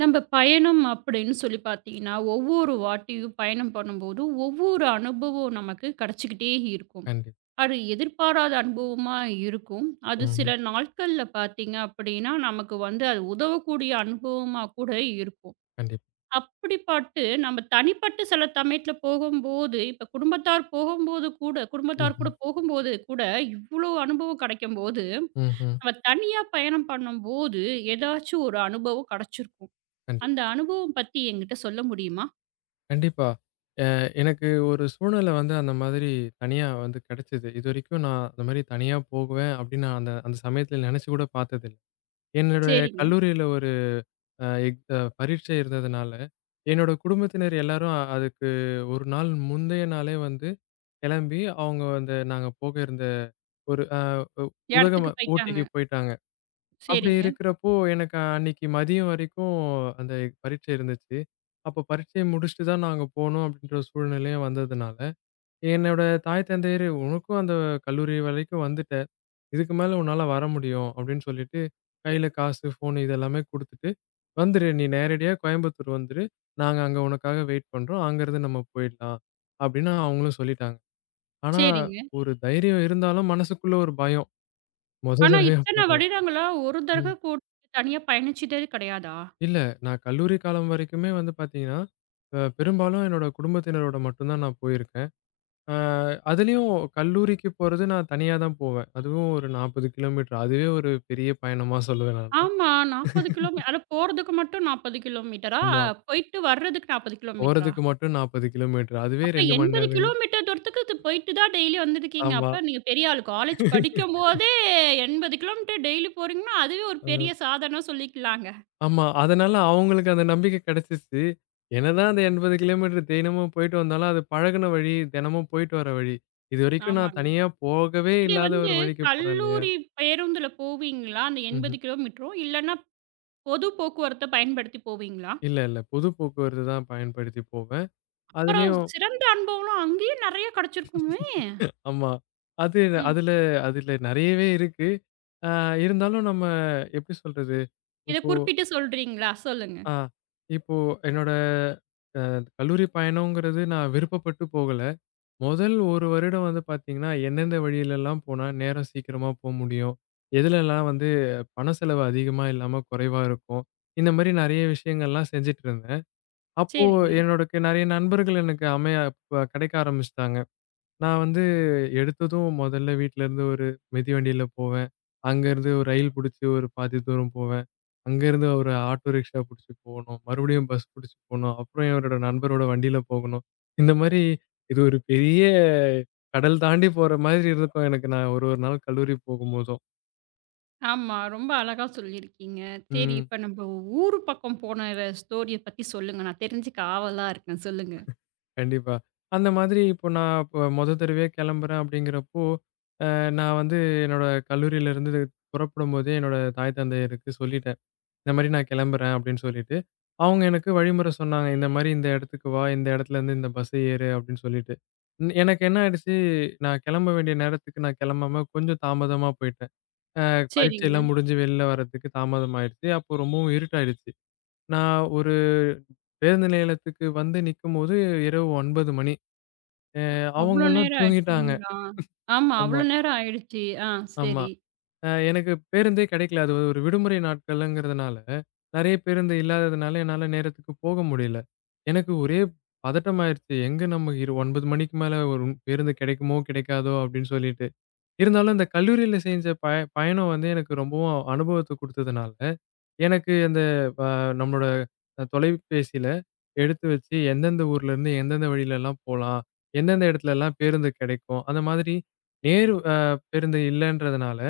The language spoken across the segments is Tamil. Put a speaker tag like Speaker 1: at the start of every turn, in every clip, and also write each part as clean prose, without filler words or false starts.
Speaker 1: நம்ம பயணம் அப்படின்னு சொல்லி பார்த்தீங்கன்னா, ஒவ்வொரு வாட்டியும் பயணம் பண்ணும்போது, ஒவ்வொரு அனுபவம் நமக்கு கிடைச்சுக்கிட்டே இருக்கும்.
Speaker 2: கண்டிப்
Speaker 1: அது எதிர்பாராத அனுபவமா இருக்கும். அது
Speaker 2: ம்ஹ்ம்.
Speaker 1: சில நாட்கள்ல பார்த்தீங்க அப்படின்னா, நமக்கு வந்து அது உதவக்கூடிய அனுபவமா கூட இருக்கும்.
Speaker 2: கண்டிப்
Speaker 1: அப்படி பட்டு நம்ம தனிப்பட்ட சில சமயத்துல போகும்போது, இப்ப குடும்பத்தார்
Speaker 2: ம்ஹ்ம்.
Speaker 1: கூட போகும்போது கூட இவ்வளோ அனுபவம் கிடைக்கும்போது,
Speaker 2: ம்ஹ்ம்.
Speaker 1: நம்ம தனியா பயணம் பண்ணும்போது ஏதாச்சும் ஒரு அனுபவம் கிடைச்சிருக்கும்.
Speaker 2: கண்டிப்
Speaker 1: அந்த அனுபவம் பத்தி என்கிட்ட சொல்ல முடியுமா?
Speaker 2: கண்டிப்பா. அ எனக்கு ஒரு சூழ்நிலை வந்து அந்த மாதிரி தனியா வந்து கிடைச்சது. இதுவரைக்கும் நான் அந்த மாரி தனியா போகுவேன் அப்படின்னு நான் அந்த அந்த சமயத்துல நினைச்சு கூட பார்த்ததில்ல. என்னுடைய
Speaker 1: சரிங்க.
Speaker 2: கல்லூரியில ஒரு அ எக் அ பரீட்சை இருந்ததுனால, என்னோட குடும்பத்தினர் எல்லாரும் அதுக்கு 1 நாள் முந்தைய நாளே வந்து கிளம்பி, அவங்க அந்த நாங்க போக இருந்த ஒரு
Speaker 1: இடத்துக்கு
Speaker 2: உதகம ஊட்டிக்கு
Speaker 1: போயிட்டாங்க.
Speaker 2: போயிட்டாங்க. அப்படி
Speaker 1: சரிங்க,
Speaker 2: இருக்கிறப்போ, எனக்கு அன்னைக்கு மதியம் வரைக்கும் அந்த பரீட்சை இருந்துச்சு. அப்போ பரீட்சைய முடிச்சுட்டு தான் நாங்க போணும் அப்படின்ற ஒரு சூழ்நிலையும் வந்ததுனால, என்னோட தாய் தந்தையர் "உனக்கும் அந்த கல்லூரி வரைக்கும் வந்துட்ட. இதுக்கு மேல உன்னால வர முடியும்" அப்படின்னு சொல்லிட்டு, கையில காசு, ஃபோன் இது எல்லாமே குடுத்துட்டு, "வந்துரு நீ நேரடியா கோயம்புத்தூர் வந்துரு. நாங்க அங்க உனக்காக வெயிட் பண்றோம். அங்கருந்து நம்ம போயிடலாம்" அப்படின்னு அவங்களும் சொல்லிட்டாங்க. ஆனா,
Speaker 1: சரிங்க.
Speaker 2: ஒரு தைரியம் இருந்தாலும் மனசுக்குள்ள ஒரு பயம். மொத
Speaker 1: ஆனா
Speaker 2: தடவையா
Speaker 1: இத்தன
Speaker 2: போறோம்.
Speaker 1: வருடங்களா ஒரு தடவ
Speaker 2: ம்.
Speaker 1: கூட தனியா பயணிச்சதே கிடையாதா?
Speaker 2: இல்ல. நான் கல்லூரி காலம் வரைக்குமே வந்து பார்த்தீங்கன்னா, பெரும்பாலும் என்னோட குடும்பத்தினரோட மட்டும் தான் நான் போயிருக்கேன். அ அதுலயும் கல்லூரிக்கு போறது நான் தனியா தான் போவேன். அதுவும் ஒரு 40 கிலோமீட்டர். அதுவே ஒரு பெரிய பயணமா சொல்லுவேன் நானு.
Speaker 1: ஆமா. 40 கிலோமீ அது போறதுக்கு மட்டும் 40 கிலோமீட்டரா?
Speaker 2: ஆமா.
Speaker 1: போயிட்டு வர்றதுக்கு 40 கிலோமீட்டரா?
Speaker 2: போறதுக்கு மட்டும் 40 கிலோமீட்டர். அதுவே
Speaker 1: அப்ப
Speaker 2: 2 மணி
Speaker 1: 80
Speaker 2: நேரம்.
Speaker 1: கிலோமீட்டர் தூரத்துக்கு இது போயிட்டு தான் டெய்லி வந்திருக்கீங்க.
Speaker 2: ஆமா.
Speaker 1: அப்ப நீங்க பெரிய ஆளு. காலேஜ் படிக்கும்போதே 80 கிலோமீட்டர் டெய்லி போறீங்கன்னா, அதுவே ஒரு பெரிய
Speaker 2: அ
Speaker 1: சாதனை சொல்லிக்கலாங்க.
Speaker 2: ஆமா. அதனால அவங்களுக்கு அந்த நம்பிக்கை கிடைச்சிச்சு. என்னதான் அந்த 80 கிலோமீட்டர் தினமும் போயிட்டு வந்தாலும், அது பழகுன வழி, தினமும் போயிட்டு வர வழி. இதுவரைக்கும் நான்
Speaker 1: ஆமாங்க.
Speaker 2: தனியா போகவே
Speaker 1: இது
Speaker 2: இல்லாத
Speaker 1: வந்து
Speaker 2: ஒரு வழிக்கு போறேன் இல்லையா?
Speaker 1: கல்லூரி பேருந்துல போவீங்களா? அந்த
Speaker 2: ம்ஹ்ம்.
Speaker 1: 80 கிலோமீட்டரும். இல்லன்னா பொது போக்குவரத்த பயன்படுத்தி போவீங்களா?
Speaker 2: இல்ல, இல்ல. பொது போக்குவரத்து தான் பயன்படுத்தி போவேன்.
Speaker 1: அப்புறம்
Speaker 2: அதுலயும்
Speaker 1: சிறந்த அனுபவம்லாம் அங்கேயும் நெறைய கிடைச்சிருக்குமே!
Speaker 2: ஆமா. அது
Speaker 1: ம்.
Speaker 2: அதுல அதுல நெறையவே இருக்கு. அ இருந்தாலும் நம்ம எப்படி சொல்றது?
Speaker 1: இத
Speaker 2: இப்போ
Speaker 1: குறிப்பிட்டு சொல்றீங்களா? சொல்லுங்க.
Speaker 2: ஆ இப்போ என்னோட அ கல்லூரி பயணம்ங்கிறது நான் விருப்பப்பட்டு போகல. முதல் 1 வருடம் வந்து பார்த்தீங்கன்னா, எந்தெந்த வழியிலலாம் போனா நேரம் சீக்கிரமா போ முடியும்? எதுலலாம் வந்து பண செலவு அதிகமா இல்லாம குறைவா இருக்கும்? இந்த மாரி நெறைய விஷயங்கள்லாம் செஞ்சுட்டு இருந்தேன். அப்போ
Speaker 1: சரிங்க.
Speaker 2: என்னோட நெறைய நண்பர்கள் எனக்கு அமைய கிடைக்க ஆரம்பிச்சுட்டாங்க. நான் வந்து எடுத்ததும் மொதல்ல வீட்லருந்து ஒரு மிதிவண்டியில போவேன். அங்கருந்து ஒரு ரயில் புடிச்சு ஒரு பாதி தூரம் போவேன். அங்கருந்து ஒரு ஆட்டோ ரிக்ஷா புடிச்சு போணும். மறுபடியும் பஸ் புடிச்சு போணும். அப்புறம் என்னோட நண்பரோட வண்டியில போகணும். இந்த மாரி இது ஒரு பெரிய கடல் தாண்டி போற மாதிரி இருக்கும் எனக்கு நான் ஒரு ஒரு நாள் கல்லூரி போகும்போதும்.
Speaker 1: ஆமா. ரொம்ப அழகா சொல்லியிருக்கீங்க. சரி
Speaker 2: ம்.
Speaker 1: இப்ப நம்ம ஊரு பக்கம் போன ஸ்டோரிய பத்தி சொல்லுங்க. நான் தெரிஞ்சுக்க ஆவலா இருக்கேன். சொல்லுங்க.
Speaker 2: கண்டிப்பா. அந்த மாதிரி இப்போ நான் இப்ப மொத தடவையா கிளம்புறேன் அப்படிங்கிறப்போ, நான் வந்து என்னோட கல்லூரியிலருந்து புறப்படும்போதே என்னோட தாய் தந்தையருக்கு சொல்லிட்டேன். இந்த மாரி நான் கிளம்புறேன் அப்படின்னு சொல்லிட்டு, அவங்க எனக்கு வழிமுறை சொன்னாங்க. இந்த மாரி இந்த இடத்துக்கு வா, இந்த இடத்துலருந்து இந்த பஸ் ஏறு அப்படின்னு சொல்லிட்டு. எனக்கு என்ன ஆயிடுச்சு, நான் கிளம்ப வேண்டிய நேரத்துக்கு நான் கிளம்பாம கொஞ்சம் தாமதமா போயிட்டேன். அ
Speaker 1: சரிங்க.
Speaker 2: பரீட்சைலாம் முடிஞ்சு வெளில வரதுக்கு தாமதம் ஆயிடுச்சு. அப்போ ரொம்பவும் இருட்டாயிடுச்சு. நான் ஒரு பேருந்து நிலையத்துக்கு வந்து நிக்கும்போது இரவு 9 மணி. அ
Speaker 1: அவ்ளோ
Speaker 2: அவங்கலாம்
Speaker 1: நேரம்
Speaker 2: தூங்கிட்டாங்க.
Speaker 1: ஆயிடுச்சுங்களா? ஆமா.
Speaker 2: ஆமா,
Speaker 1: அவ்ளோ நேரம் ஆயிடுச்சு. ஆ
Speaker 2: ஆமா.
Speaker 1: சரி.
Speaker 2: எனக்கு பேருந்தே கிடைக்கல. அது ஒரு விடுமுறை நாட்கள்ங்கிறதுனால, நெறைய பேருந்து இல்லாததுனால என்னால நேரத்துக்கு போக முடியல. எனக்கு ஒரே பதட்டமாயிருச்சு. எங்க நம்ம 9 மணிக்கு மேல ஒரு பேருந்து கிடைக்குமோ, கிடைக்காதோ அப்படின்னு சொல்லிட்டு. இருந்தாலும் இந்த கல்லூரியில செஞ்ச பயணம் வந்து எனக்கு ரொம்பவும் அனுபவத்த குடுத்ததுனால, எனக்கு அந்த அ நம்மளோட தொலைபேசியில எடுத்து வச்சு எந்தெந்த ஊர்லேருந்து எந்தெந்த வழியிலலாம் போலாம், எந்தெந்த இடத்துலலாம் பேருந்து கிடைக்கும், அந்த மாதிரி நேரு அ பேருந்து இல்லன்றதுனால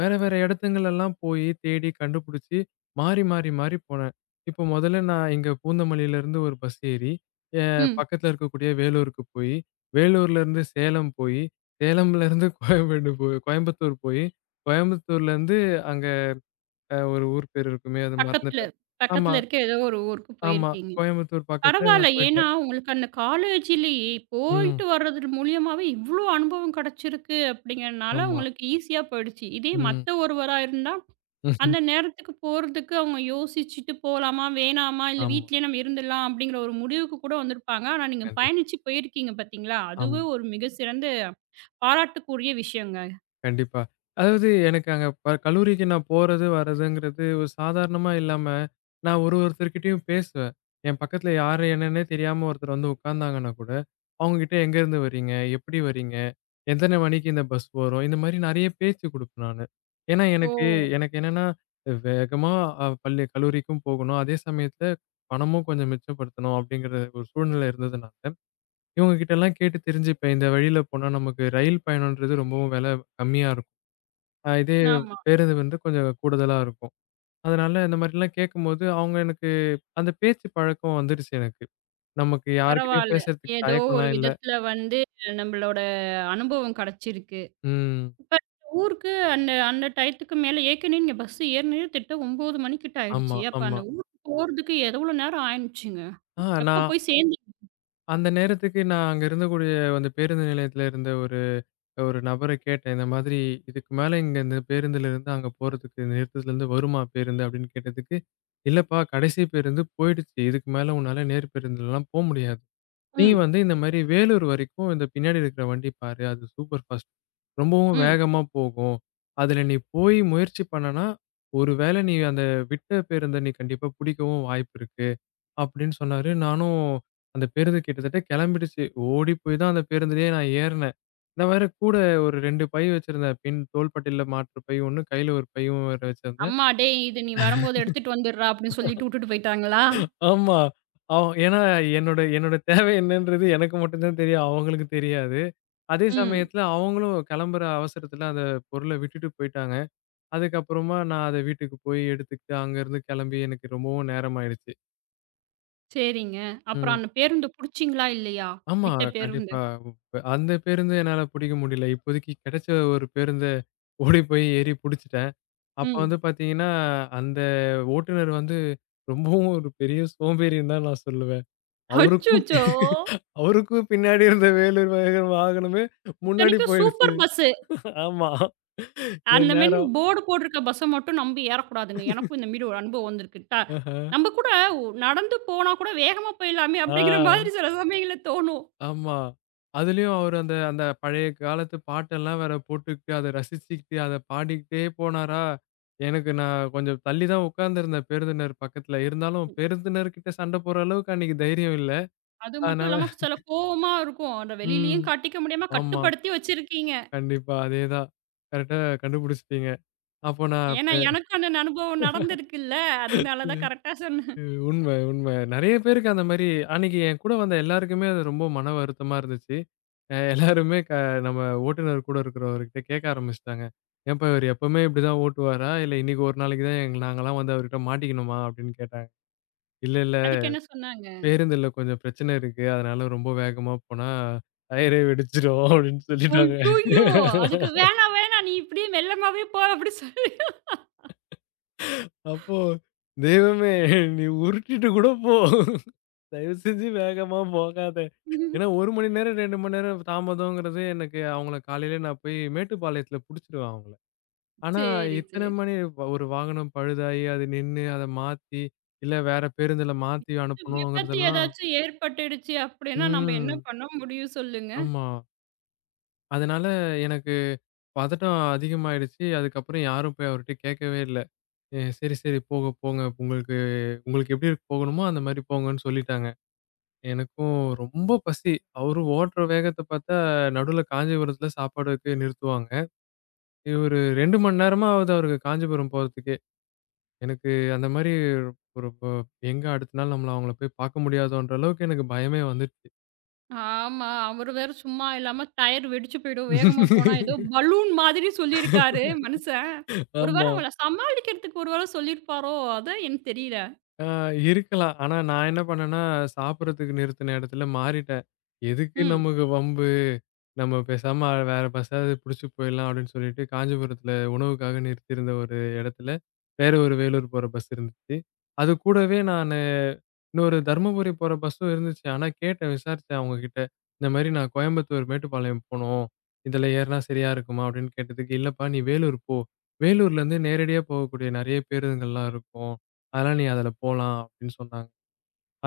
Speaker 2: வேற, வேற இடத்துங்களெல்லாம் போயி, தேடி கண்டுபுடிச்சு, மாறி, மாறி, மாறி போனேன். இப்போ மொதல்ல நான் இங்க பூந்தமல்லியிலருந்து ஒரு பஸ் ஏறி, எ
Speaker 1: ம்.
Speaker 2: பக்கத்துல இருக்கக்கூடிய வேலூருக்கு போயி, வேலூர்லருந்து சேலம் போயி, சேலம்லருந்து கோயம்பேடு போய் கோயம்புத்தூர் போயி, கோயம்புத்தூர்லருந்து அங்க ஒரு ஊர் பேர் இருக்குமே, அது
Speaker 1: பக்கத்துல
Speaker 2: மறந்துட்டேன். ஆமா,
Speaker 1: பக்கத்துல இருக்க ஏதோ ஒரு ஊருக்கு
Speaker 2: ஆமா.
Speaker 1: போயிருக்கீங்க.
Speaker 2: கோயம்புத்தூர் பக்கத்துல
Speaker 1: பரவால்ல.
Speaker 2: நான்
Speaker 1: ஏன்னா,
Speaker 2: போயிட்டேன்.
Speaker 1: உங்களுக்கு அந்த காலேஜ்லயே
Speaker 2: ம்.
Speaker 1: போயிட்டு வர்றது மூலியமாவே இவ்ளோ அனுபவம் கிடைச்சிருக்கு அப்படிங்கிறனால
Speaker 2: ஆமா.
Speaker 1: உங்களுக்கு ஈஸியா போயிடுச்சு. இதே
Speaker 2: ம்.
Speaker 1: மத்த ஒருவரா இருந்தா, அந்த நேரத்துக்கு போறதுக்கு அவங்க யோசிச்சுட்டு போலாமா, வேணாமா, இல்ல
Speaker 2: ஆமா.
Speaker 1: வீட்லயே நம்ம இருந்துடலாம் அப்படிங்கிற ஒரு முடிவுக்கு கூட வந்திருப்பாங்க. ஆனா நீங்க
Speaker 2: கண்டிப்பா.
Speaker 1: பயணிச்சு போயிருக்கீங்க பார்த்தீங்களா?
Speaker 2: ஆமா.
Speaker 1: அதுவே ஒரு மிக சிறந்த பாராட்டக்கூடிய விஷயங்க.
Speaker 2: கண்டிப்பா. அதாவது எனக்கு அங்க கல்லூரிக்கு நான் போறது, வரதுங்கிறது ஒரு சாதாரணமா இல்லாம, நான் ஒரு ஒருத்தர்கிட்டயும் பேசுவேன். என் பக்கத்துல யாரு என்னன்னே தெரியாம ஒருத்தர் வந்து உட்கார்ந்தாங்கன்னா கூட, அவங்ககிட்ட எங்கேருந்து வரீங்க? எப்படி வரீங்க? எத்தன மணிக்கு இந்த பஸ் வரும்? இந்த மாரி நெறைய பேச்சு குடுப்பேன் நானு. ஏன்னா
Speaker 1: ஓ!
Speaker 2: எனக்கு எனக்கு என்னன்னா, வேகமா பள்ளி கல்லூரிக்கும் போகணும். அதே சமயத்துல பணமும் கொஞ்சம் மிச்சப்படுத்தணும் அப்படிங்கிற ஒரு சூழ்நிலை இருந்ததுனால, இவங்க கிட்டலாம் கேட்டு தெரிஞ்சுப்பேன். இந்த வழியில போனா நமக்கு ரயில் பயணம்ன்றது ரொம்பவும் விலை கம்மியா இதே
Speaker 1: ஆமா.
Speaker 2: பேருந்து வந்து கொஞ்சம் கூடுதலா இருக்கும். அதனால இந்த மாரிலாம் கேட்கும்போது, அவங்க எனக்கு அந்த பேச்சு பழக்கம் வந்துடுச்சு எனக்கு. நமக்கு யார்கிட்டயும்
Speaker 1: பரவால்ல.
Speaker 2: பேசுறதுக்கு
Speaker 1: ஏதோ ஒரு
Speaker 2: தயக்கம்லாம் இல்ல.
Speaker 1: விதத்துல வந்து நம்மளோட அனுபவம் கிடைச்சிருக்கு.
Speaker 2: ம்.
Speaker 1: இப்ப ஊருக்கு அந்த அந்த டயத்துக்கு மேல ஏற்கனவே நீங்க பஸ் ஏறினதே திட்ட 9 மணிக்கிட்ட
Speaker 2: ஆமா,
Speaker 1: ஆயிடுச்சு. அப்ப
Speaker 2: ஆமா.
Speaker 1: அந்த ஊருக்கு போறதுக்கு எவ்வளோ நேரம் ஆயிருச்சுங்க?
Speaker 2: ஆ
Speaker 1: எப்ப
Speaker 2: நான்
Speaker 1: போய் சேர்ந்தீங்க?
Speaker 2: அந்த நேரத்துக்கு நான் அங்க இருந்தக்கூடிய அந்த பேருந்து நிலையத்துல இருந்த ஒரு ஒரு நபர கேட்டேன். இந்த மாதிரி இதுக்கு மேல இங்க இந்த பேருந்துலருந்து அங்க போறதுக்கு இந்த நிறுத்தத்துலருந்து வருமா பேருந்து அப்படின்னு கேட்டதுக்கு, "இல்லப்பா கடைசி பேருந்து போயிடுச்சு. இதுக்கு மேல உன்னால நேர் பேருந்துலலாம் போ முடியாது." நீ
Speaker 1: ம்,
Speaker 2: வந்து இந்த மாரி வேலூர் வரைக்கும் இந்த பின்னாடி இருக்கிற வண்டி பாரு. அது சூப்பர் ஃபாஸ்ட். ரொம்பவும்
Speaker 1: ம்.
Speaker 2: வேகமா போகும். அதுல நீ போய் முயற்சி பண்ணனா, ஒரு வேளை நீ அந்த விட்ட பேருந்த நீ கண்டிப்பா பிடிக்கவும் வாய்ப்பு இருக்கு. அப்படின்னு சொன்னாரு. நானும் அந்த பேருந்து கிட்டத்தட்ட கிளம்பிடுச்சு. ஓடி போய் தான் அந்த பேருந்துலயே நான் ஏறுனேன். நான் வேற கூட ஒரு 2 பை வச்சிருந்தேன். பின் தோள்பட்டையில மாற்று பை ஒண்ணு, கையில ஒரு பையும் வேற வச்சிருந்தேன்.
Speaker 1: அம்மா டேய் இது நீ வரும்போது எடுத்துட்டு வந்துடுறா அப்படின்னு சொல்லிட்டு வுட்டுட்டு போயிட்டாங்களா?
Speaker 2: ஆமா. ஏன்னா என்னோட என்னோட தேவை என்னன்றது எனக்கு மட்டும் தான் தெரியும். அவங்களுக்கு தெரியாது. அதே
Speaker 1: ம்.
Speaker 2: சமயத்துல அவங்களும் கிளம்புற அவசரத்துல அந்த பொருள விட்டுட்டு போயிட்டாங்க. அதுக்கப்புறமா நான் அத வீட்டுக்கு போய் எடுத்துக்கிட்டு அங்கருந்து கிளம்பி எனக்கு ரொம்பவும் நேரம் ஆயிடுச்சு.
Speaker 1: சரிங்க. அப்புறம்
Speaker 2: ம்.
Speaker 1: அந்த பேருந்த புடிச்சீங்களா இல்லையா?
Speaker 2: ஆமா,
Speaker 1: விட்ட பேருந்த?
Speaker 2: கண்டிப்பா. அந்த பேருந்து என்னால புடிக்க முடியல. இப்போதைக்கு கிடைச்ச ஒரு பேருந்த ஓடி போய் ஏறி புடிச்சுட்டேன். அப்ப
Speaker 1: ம்.
Speaker 2: வந்து பார்த்தீங்கன்னா, அந்த ஓட்டுநர் வந்து ரொம்பவும் ஒரு பெரிய சோம்பேறின்னு தான் நான் சொல்லுவேன். அவருக்கும் பி-
Speaker 1: அச்சச்சோ!
Speaker 2: அவருக்கும் பின்னாடி இருந்த வேலூர் வேகன் வாகனமே முன்னாடி
Speaker 1: இத்தனைக்கும்
Speaker 2: போயிடுச்சு.
Speaker 1: Super bus.
Speaker 2: ஆமா. என்
Speaker 1: அந்த மாரி
Speaker 2: நேரம்.
Speaker 1: போர்டு போட்டிருக்க பஸ்ஸ மட்டும் நம்பி ஏறக்கூடாதுங்க. எனக்கும் இந்த மாரி ஒரு அனுபவம் வந்திருக்கு. நம்ம கூட நடந்து போனா கூட வேகமா போயிடலாமே
Speaker 2: ஆ.
Speaker 1: அப்படிங்கிற மாதிரி சில சமயங்கள்ல தோணும்.
Speaker 2: ஆமா. அதுலயும் அவரு அந்த அந்த பழைய காலத்து பாட்டெல்லாம் வேற போட்டுக்கிட்டு, அத ரசிச்சுக்கிட்டு, அத பாடிக்கிட்டே போனாரா, எனக்கு நான் கொஞ்சம் தள்ளி தான் உட்கார்ந்திருந்தேன் பேருந்தினர் பக்கத்துல. இருந்தாலும் பேருந்தினர்கிட்ட சண்டை போடுற அளவுக்கு அன்னைக்கு தைரியம் இல்ல.
Speaker 1: அது மட்டும்
Speaker 2: அதனால
Speaker 1: இல்லாம சில கோவமா இருக்கும். அத
Speaker 2: ம்.
Speaker 1: வெளியிலயும் காட்டிக்க முடியாம
Speaker 2: ஆமா.
Speaker 1: கட்டுப்படுத்தி வச்சிருக்கீங்க.
Speaker 2: கண்டிப்பா. அதேதான். கரெக்ட்டா கண்டுபிடிச்சுட்டீங்க. அப்போ நான் அப்ப
Speaker 1: ஏன்னா எனக்கும் அந்த அனுபவம் நடந்திருக்குல்ல. அதனால தான் கரெக்ட்டா சொன்னேன்.
Speaker 2: ம். உண்மை, உண்மை. நெறைய பேருக்கு அந்த மாரி அன்னைக்கு என் கூட வந்த எல்லாருக்குமே அது ரொம்ப மன வருத்தமா இருந்துச்சு. எல்லாருமே நம்ம ஓட்டுநர் கூட இருக்கிறவர்கிட்ட கேட்க ஆரம்பிச்சுட்டாங்க. "ஏன்பா இவரு எப்பவுமே இப்படிதான் ஓட்டுவாரா? இல்ல இன்னைக்கு ஒரு நாளைக்கு தான் நாங்கலாம் வந்து அவர்கிட்ட மாட்டிக்கணுமா?" அப்படின்னு கேட்டாங்க. "இல்ல, இல்ல.
Speaker 1: அதுக்கு என்ன சொன்னாங்க?
Speaker 2: பேருந்துல கொஞ்சம் பிரச்சனை இருக்கு. அதனால ரொம்ப வேகமா போனா டயரே வெடிச்சிரும்" அப்படின்னு சொல்லிட்டாங்க.
Speaker 1: ஐய்யய்யோ! அதுக்கு "வேணா வேணாம் நீ இப்படியே மெல்லமாவே போ" அப்படி சொல்லி
Speaker 2: அப்போ தெய்வமே! நீ உருட்டிட்டு கூட போ. தயவு செஞ்சு வேகமா போகாத.
Speaker 1: ம்,
Speaker 2: ஏன்னா 1 மணி நேரம், 2 மணி நேரம் தாமதம்ங்கிறது எனக்கு அவங்கள காலையில நான் போய் மேட்டுப்பாளையத்துல புடிச்சுருவேன் அவங்கள. ஆனா
Speaker 1: சரி,
Speaker 2: இத்தன
Speaker 1: சரி.
Speaker 2: மணி ஒரு வாகனம் பழுதாகி, அது நின்னு, அத மாத்தி, இல்ல வேற பேருந்துல மாத்தி
Speaker 1: விபத்து
Speaker 2: அனுப்பணுங்கிறதெல்லாம்
Speaker 1: ஏதாச்சும் ஏற்பட்டுடுச்சு அப்படின்னா நம்ம என்ன
Speaker 2: ம்.
Speaker 1: பண்ண முடியும் சொல்லுங்க?
Speaker 2: ஆமா. அதனால எனக்கு பதட்டம் அதிகமாயிடுச்சு. அதுக்கப்புறம் யாரும் போய் அவர்ட்ட கேட்கவே இல்ல. "சரி, சரி போங்க, போங்க. உங்களுக்கு உங்களுக்கு எப்படி போகணுமோ அந்த மாரி போங்கன்னு" சொல்லிட்டாங்க. எனக்கும் ரொம்ப பசி. அவரு ஓடுற வேகத்த பார்த்தா, நடுவுல காஞ்சிபுரத்துல சாப்பாடுக்கு நிறுத்துவாங்க. இவரு 2 மணி நேரமா ஆகுது அவருக்கு காஞ்சிபுரம் போறதுக்கே. எனக்கு அந்த மாரி ஒரு ப எங்க அடுத்த நாள் நம்மள அவங்கள போய் பார்க்க முடியாதோன்ற அளவுக்கு எனக்கு பயமே வந்துருச்சு.
Speaker 1: ஆமா. அவரு வேற சும்மா இல்லாம டயர் வெடிச்சு போயிடும். வேகமா போனா ஏதோ பலூன் மாதிரி சொல்லியிருக்காரு மனுசன். ஒரு வேள
Speaker 2: ஆமா.
Speaker 1: அவங்கள சமாளிக்கிறதுக்கு ஒரு வேள சொல்லியிருப்பாரோ? அதான் எனக்கு தெரியல.
Speaker 2: ஆ இருக்கலாம். ஆனா நான் என்ன பண்ணேன்னா, சாப்பிடுறதுக்கு நிறுத்தின இடத்துல மாறிட்டேன். எதுக்கு
Speaker 1: ம்.
Speaker 2: நமக்கு வம்பு? நம்ம பேசாம வேற பஸ்ஸாவது புடிச்சு போயிடலாம் அப்படின்னு சொல்லிட்டு, காஞ்சிபுரத்தில உணவுக்காக நிறுத்தியிருந்த ஒரு இடத்துல, வேற ஒரு வேலூர் போற பஸ் இருந்துச்சு. அது கூடவே நானு இன்னொரு தர்மபுரி போற பஸ்ஸும் இருந்துச்சு. ஆனா கேட்டேன், விசாரிச்சேன் அவங்ககிட்ட. இந்த மாரி நான் கோயம்புத்தூர் மேட்டுப்பாளையம் போணும். இதில ஏறுனா சரியா இருக்குமா? அப்படின்னு கேட்டதுக்கு, இல்லப்பா நீ வேலூர் போ. வேலூர்லேருந்து நேரடியா போகக்கூடிய நெறைய பேருந்துங்கள்லாம் இருக்கும். அதனால நீ அதுல போலாம் அப்படின்னு சொன்னாங்க.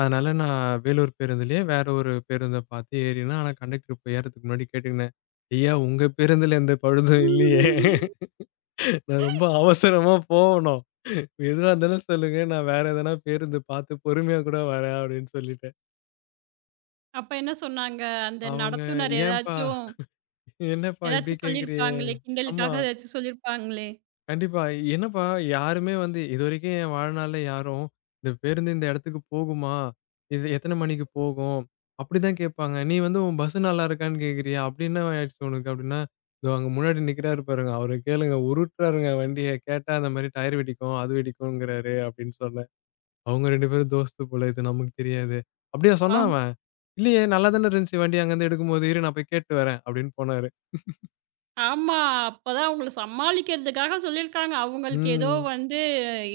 Speaker 2: அதனால நான் வேலூர் பேருந்துலயே வேற ஒரு பேருந்த பார்த்து ஏறினேன். ஆனா கண்டக்டர் இப்ப ஏறதுக்கு முன்னாடி கேட்டுக்கினேன். ஐயா உங்க பேருந்துல எந்த பழுதும் இல்லையே. நான் ரொம்ப அவசரமா போகணும். எதுவா இருந்தாலும் சொல்லுங்க. நான் வேற எதனா பேருந்து பார்த்து பொறுமையா கூட வரேன் அப்படின்னு சொல்லிட்டேன்.
Speaker 1: அப்ப என்ன சொன்னாங்க? அந்த
Speaker 2: அவங்க
Speaker 1: நடத்துனர்
Speaker 2: ஏன்பா
Speaker 1: ஏதாச்சும்
Speaker 2: என்னப்பா இப்படி
Speaker 1: ஏதாச்சும்
Speaker 2: கேட்கறியே?
Speaker 1: சொல்லியிருப்பாங்களே!
Speaker 2: ஆமா.
Speaker 1: கிண்டலுக்காக ஏதாச்சும் சொல்லியிருப்பாங்களே!
Speaker 2: கண்டிப்பா. என்னப்பா யாருமே வந்து இதுவரைக்கும் என் வாழ்நாள்ல யாரும், "இந்த பேருந்து இந்த இடத்துக்கு போகுமா? இது எத்தன மணிக்கு போகும்?" அப்படிதான் கேட்பாங்க. நீ வந்து உன் பஸ் நல்லாருக்கான்னு கேட்குறியா? அப்படி என்ன ஆயிடுச்சு உனக்கு? அப்படின்னா, "இதோ அங்க முன்னாடி நிக்கிறாரு பாருங்க, அவர கேளுங்க. உருட்டுறாருங்க வண்டிய. கேட்டா அந்த மாரி டயர் வெடிக்கும், அது வெடிக்கும்ங்கிறாரு" அப்படின்னு சொன்னேன். அவங்க 2 பேரும் தோஸ்து போல இது நமக்கு தெரியாது. அப்படியா சொன்னா
Speaker 1: ஆம்.
Speaker 2: அவன்? "இல்லையே நல்லா தானே இருந்துச்சு வண்டி அங்கருந்து எடுக்கும்போது. இரு நான் போய் கேட்டு வரேன்" அப்படின்னு போனாரு.
Speaker 1: ஆமா. அப்பதான் அவங்கள சமாளிக்கிறதுக்காக சொல்லியிருக்காங்க. அவங்களுக்கு ஏதோ
Speaker 2: ம்.
Speaker 1: வந்து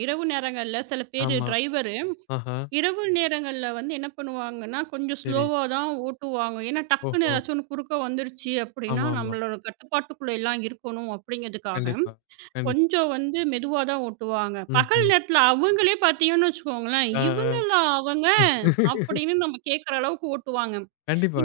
Speaker 1: இரவு நேரங்கள்ல சில பேரு
Speaker 2: ஆமா.
Speaker 1: டிரைவர்
Speaker 2: ஆஹா.
Speaker 1: இரவு நேரங்கள்ல வந்து என்ன பண்ணுவாங்கன்னா, கொஞ்சம்
Speaker 2: சரி.
Speaker 1: ஸ்லோவா தான் ஓட்டுவாங்க. ஏன்னா, டக்குன்னு
Speaker 2: ஓஹோ!
Speaker 1: ஏதாச்சும் ஒண்ணு குறுக்க வந்துருச்சு அப்படின்னா,
Speaker 2: ஆமாமா.
Speaker 1: நம்மளோட கட்டுப்பாட்டுக்குள்ள எல்லாம் இருக்கணும் அப்படிங்கிறதுக்காக,
Speaker 2: கண்டிப்பா. கண்டிப்
Speaker 1: கொஞ்சம் வந்து மெதுவா தான் ஓட்டுவாங்க. பகல்
Speaker 2: ம்ஹ்ம்.
Speaker 1: நேரத்துல அவங்களே பார்த்தீங்கன்னு வச்சுக்கோங்களேன்,
Speaker 2: ஆ, ஆ.
Speaker 1: "இவங்களா அவங்க?" அப்படின்னு நம்ம கேட்குற அளவுக்கு ஓட்டுவாங்க.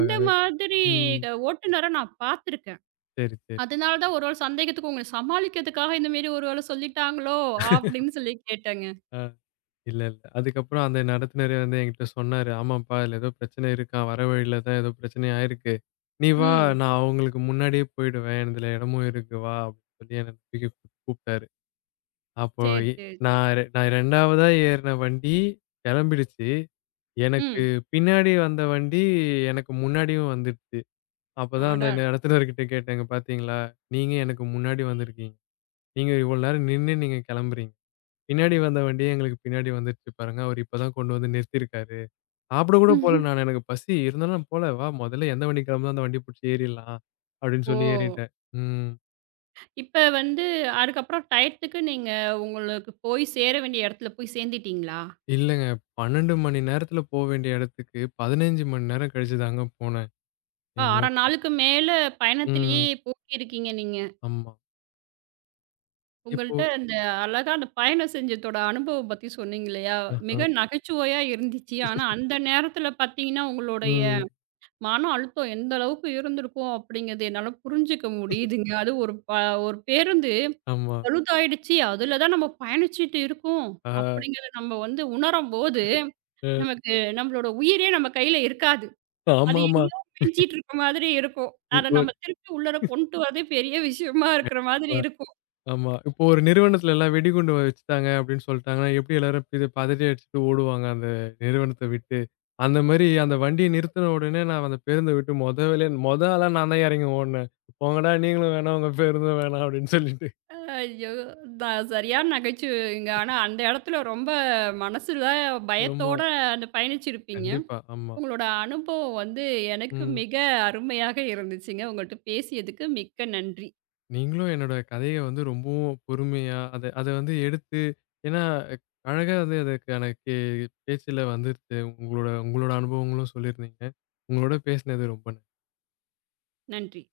Speaker 1: இந்த மாதிரி
Speaker 2: ம்.
Speaker 1: ஓட்டுநர நான் பார்த்துருக்கேன்.
Speaker 2: சரி, சரி.
Speaker 1: அதனால தான் ஒரு வேள சந்தேகத்துக்கு உங்கள சமாளிக்கிறதுக்காக இந்த மாரி ஒரு வேள சொல்லிட்டாங்களோ அப்படின்னு சொல்லி கேட்டேங்க.
Speaker 2: ஆ இல்ல, இல்ல. அதுக்கப்புறம் அந்த நடத்துனரே வந்து என்கிட்ட சொன்னாரு. "ஆமாப்பா, இதுல ஏதோ பிரச்சனை இருக்காம். வர வழியில தான் ஏதோ பிரச்சனை ஆயிருக்கு. நீ வா,
Speaker 1: ம்.
Speaker 2: நான் அவங்களுக்கு முன்னாடியே போயிடுவேன். இதுல இடமும் இருக்கு. வா" அப்படின்னு சொல்லி என்ன தூக்கி கூப்ட்டாரு. அப்போ
Speaker 1: சரி,
Speaker 2: எ
Speaker 1: சரி, சரி.
Speaker 2: நான் 2வதா ஏறுன வண்டி கிளம்பிடுச்சு. எனக்கு
Speaker 1: ம்.
Speaker 2: பின்னாடி வந்த வண்டி எனக்கு முன்னாடியும் வந்துடுச்சு. அப்பதான் அந்த
Speaker 1: அடடா!
Speaker 2: நடத்துனர்கிட்ட கேட்டேன். "இங்க பாத்தீங்களா? நீங்க எனக்கு முன்னாடி வந்திருக்கீங்க." நீங்க இவ்வளோ நேரம் நின்னு நீங்க கிளம்புறீங்க. பின்னாடி வந்த வண்டியே எங்களுக்கு பின்னாடி வந்துருச்சு பாருங்க. அவரு இப்ப தான் கொண்டு வந்து நிறுத்தியிருக்காரு. சாப்பிட கூட போல நானு. எனக்கு பசி இருந்தாலும் போல. வா முதல்ல எந்த வண்டி கிளம்புதோ அந்த வண்டி புடிச்சு ஏறிடலாம். அப்படின்னு
Speaker 1: ஓ!
Speaker 2: சொல்லி ஏறிட்டேன். ம்.
Speaker 1: இப்ப வந்து அதுக்கப்புறம் டயத்துக்கு நீங்க உங்களுக்கு போய் சேர வேண்டிய இடத்துல போய் சேர்ந்துட்டீங்களா?
Speaker 2: இல்லங்க. 12 மணி நேரத்துல போ வேண்டிய இடத்துக்கு 15 மணி நேரம் கழிச்சு தாங்க போனேன்.
Speaker 1: இப்ப
Speaker 2: என்ன
Speaker 1: 1/2 நாளுக்கு மேல பயணத்திலேயே
Speaker 2: ம்.
Speaker 1: போக்கியிருக்கீங்க நீங்க.
Speaker 2: ஆமா. இப்போ
Speaker 1: உங்கள்ட்ட அந்த அழகா அந்த பயணம் செஞ்சதோட அனுபவம் பத்தி சொன்னீங்க இல்லையா?
Speaker 2: ஆஹ.
Speaker 1: மிக நகைச்சுவையா இருந்துச்சு. ஆனா அந்த நேரத்துல பார்த்தீங்கன்னா, உங்களுடைய
Speaker 2: ம்.
Speaker 1: மன அழுத்தம் எந்த அளவுக்கு இருந்திருக்கும் அப்படிங்கிறது என்னால புரிஞ்சுக்க முடியுதுங்க. அது ஒரு ஒரு பேருந்து
Speaker 2: ஆமா.
Speaker 1: பழுதாயிடுச்சு. அதுல தான் நம்ம பயணிச்சுட்டு இருக்கோம்
Speaker 2: ஆ.
Speaker 1: அப்படிங்கிறத நம்ம வந்து உணரும்போது
Speaker 2: அ.
Speaker 1: நமக்கு நம்மளோட உயிரே நம்ம கையில இருக்காது. அது
Speaker 2: ஆமாமா.
Speaker 1: எங்கேயோ மேய்ஞ்சிட்டு இருக்க மாதிரி இருக்கும்.
Speaker 2: இ
Speaker 1: அத
Speaker 2: ஒரு
Speaker 1: நம்ம திருப்பி உள்ளார கொண்டு வரதே பெரிய விஷயமா இருக்கிற மாதிரி இருக்கும்.
Speaker 2: ஆமா. இப்போ ஒரு நிறுவனத்துல எல்லாம் வெடிகுண்டு வச்சுட்டாங்க அப்படின்னு சொல்லிட்டாங்கன்னா, எப்படி எல்லாரும் இது பதறி அடிச்சுட்டு ஓடுவாங்க அந்த நிறுவனத்த விட்டு. அந்த மாரி அந்த வண்டிய நிறுத்தின உடனே நான் அந்த பேருந்த விட்டு மொத வேலையா மொத ஆளா நான் தான் இறங்கி ஓடுனேன். போங்கடா நீங்களும் வேணாம், உங்க பேருந்தும் வேணாம் அப்படின்னு சொல்லிட்டு.
Speaker 1: ஐயோ! நான் சரியான நகைச்சுவைங்க. ஆனா அந்த இடத்துல ரொம்ப மனசுல
Speaker 2: ஆமா.
Speaker 1: பயத்தோட அந்த பயணிச்சிருப்பீங்க.
Speaker 2: கண்டிப்பா. ஆமா.
Speaker 1: உங்களோட அனுபவம் வந்து எனக்கு
Speaker 2: ம்.
Speaker 1: மிக அருமையாக இருந்துச்சுங்க. உங்கள்ட்ட பேசியதுக்கு மிக்க நன்றி.
Speaker 2: நீங்களும் என்னோட கதைய வந்து ரொம்பவும் பொறுமையா அத அத வந்து எடுத்து ஏன்னா அஹ், அழகா வந்து அதுக்கான பேச்சுல வந்துருச்சு. உங்களோட உங்களோட அனுபவங்களும் சொல்லியிருந்தீங்க. உங்களோட பேசினது ரொம்ப
Speaker 1: நன்றி.